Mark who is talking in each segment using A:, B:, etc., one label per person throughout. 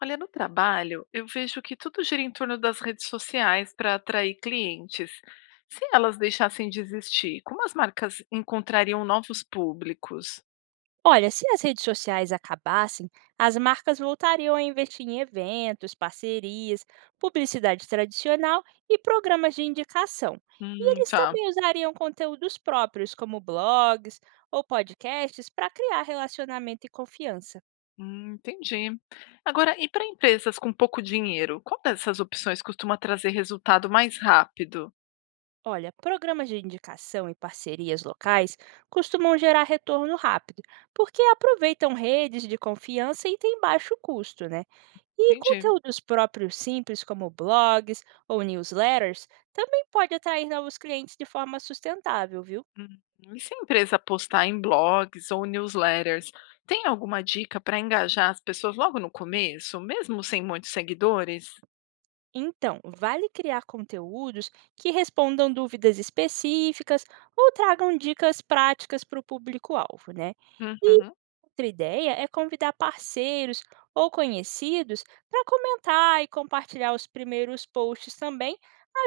A: Olha, no trabalho, eu vejo que tudo gira em torno das redes sociais para atrair clientes. Se elas deixassem de existir, como as marcas encontrariam novos públicos?
B: Olha, se as redes sociais acabassem, as marcas voltariam a investir em eventos, parcerias, publicidade tradicional e programas de indicação. E eles
A: Tá.
B: também usariam conteúdos próprios, como blogs ou podcasts, para criar relacionamento e confiança.
A: Entendi. Agora, e para empresas com pouco dinheiro, qual dessas opções costuma trazer resultado mais rápido?
B: Olha, programas de indicação e parcerias locais costumam gerar retorno rápido, porque aproveitam redes de confiança e têm baixo custo, né? E
A: Entendi.
B: conteúdos próprios simples, como blogs ou newsletters, também pode atrair novos clientes de forma sustentável, viu?
A: Hum. E se a empresa postar em blogs ou newsletters, tem alguma dica para engajar as pessoas logo no começo, mesmo sem muitos seguidores?
B: Então, vale criar conteúdos que respondam dúvidas específicas ou tragam dicas práticas para o público-alvo, né? E
A: Uhum.
B: outra ideia é convidar parceiros ou conhecidos para comentar e compartilhar os primeiros posts também,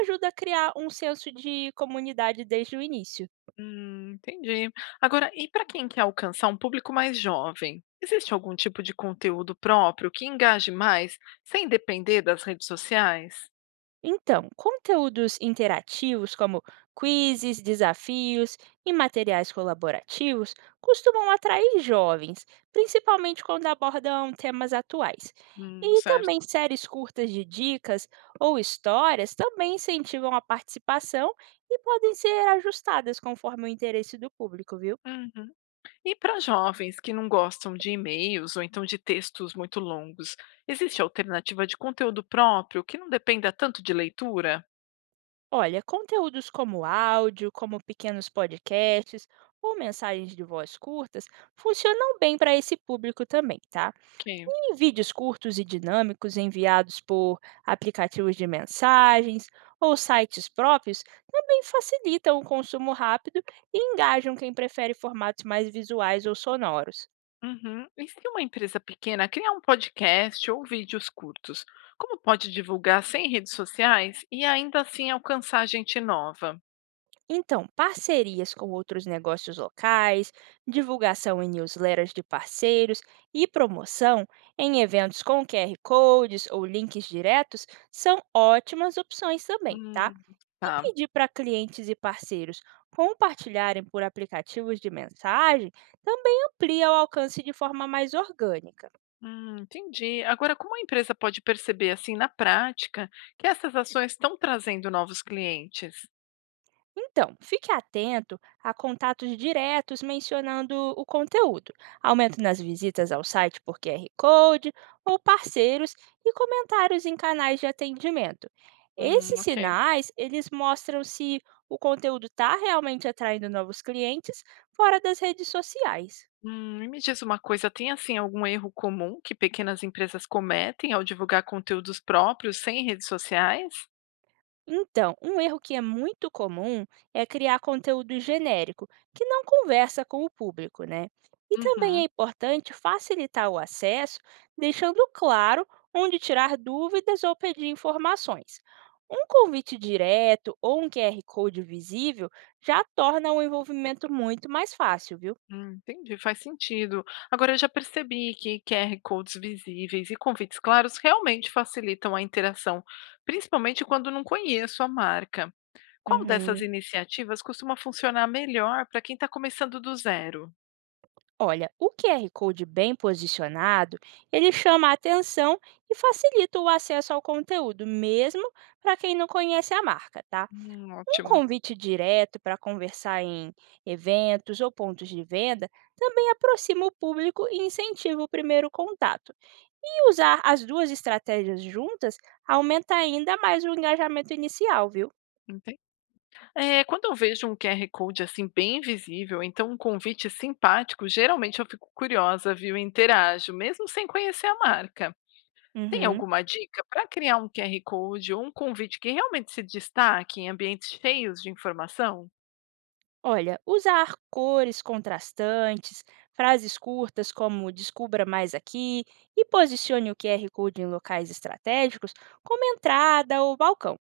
B: ajuda a criar um senso de comunidade desde o início.
A: Entendi. Agora, e para quem quer alcançar um público mais jovem, existe algum tipo de conteúdo próprio que engaje mais, sem depender das redes sociais?
B: Então, conteúdos interativos como quizzes, desafios e materiais colaborativos costumam atrair jovens, principalmente quando abordam temas atuais. E também
A: Certo.
B: séries curtas de dicas ou histórias também incentivam a participação e podem ser ajustadas conforme o interesse do público, viu?
A: Uhum. E para jovens que não gostam de e-mails ou então de textos muito longos, existe alternativa de conteúdo próprio que não dependa tanto de leitura?
B: Olha, conteúdos como áudio, como pequenos podcasts ou mensagens de voz curtas funcionam bem para esse público também, tá?
A: Ok.
B: Em vídeos curtos e dinâmicos enviados por aplicativos de mensagens ou sites próprios, também facilitam o consumo rápido e engajam quem prefere formatos mais visuais ou sonoros.
A: Uhum. E se uma empresa pequena criar um podcast ou vídeos curtos, como pode divulgar sem redes sociais e ainda assim alcançar gente nova?
B: Então, parcerias com outros negócios locais, divulgação em newsletters de parceiros e promoção em eventos com QR codes ou links diretos são ótimas opções também, tá?
A: Hum,
B: E
A: tá.
B: pedir para clientes e parceiros compartilharem por aplicativos de mensagem também amplia o alcance de forma mais orgânica.
A: Entendi. Agora, como a empresa pode perceber assim na prática que essas ações estão trazendo novos clientes?
B: Então, fique atento a contatos diretos mencionando o conteúdo, aumento nas visitas ao site por QR Code ou parceiros e comentários em canais de atendimento. Esses
A: Ok.
B: sinais, eles mostram se o conteúdo está realmente atraindo novos clientes fora das redes sociais.
A: E me diz uma coisa, tem assim algum erro comum que pequenas empresas cometem ao divulgar conteúdos próprios sem redes sociais?
B: Então, um erro que é muito comum é criar conteúdo genérico, que não conversa com o público, né? E também é
A: Uhum.
B: importante facilitar o acesso, deixando claro onde tirar dúvidas ou pedir informações. Um convite direto ou um QR Code visível já torna o envolvimento muito mais fácil, viu?
A: Entendi, faz sentido. Agora eu já percebi que QR codes visíveis e convites claros realmente facilitam a interação, principalmente quando não conheço a marca. Qual dessas
B: Uhum.
A: iniciativas costuma funcionar melhor para quem está começando do zero?
B: Olha, o QR Code bem posicionado, ele chama a atenção e facilita o acesso ao conteúdo, mesmo para quem não conhece a marca, tá? Um
A: Ótimo.
B: convite direto para conversar em eventos ou pontos de venda também aproxima o público e incentiva o primeiro contato. E usar as duas estratégias juntas aumenta ainda mais o engajamento inicial, viu?
A: Entendi. É, quando eu vejo um QR Code assim bem visível, então um convite simpático, geralmente eu fico curiosa, viu? E interajo, mesmo sem conhecer a marca. Tem
B: Uhum.
A: alguma dica para criar um QR Code ou um convite que realmente se destaque em ambientes cheios de informação?
B: Olha, usar cores contrastantes, frases curtas como descubra mais aqui e posicione o QR Code em locais estratégicos, como entrada ou balcão.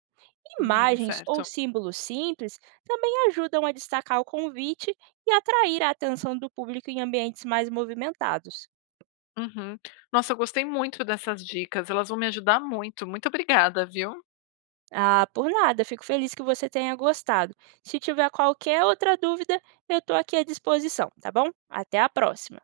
B: Imagens ou
A: Certo.
B: símbolos simples também ajudam a destacar o convite e atrair a atenção do público em ambientes mais movimentados.
A: Uhum. Nossa, eu gostei muito dessas dicas, elas vão me ajudar muito. Muito obrigada, viu?
B: Ah, por nada, fico feliz que você tenha gostado. Se tiver qualquer outra dúvida, eu estou aqui à disposição, tá bom? Até a próxima!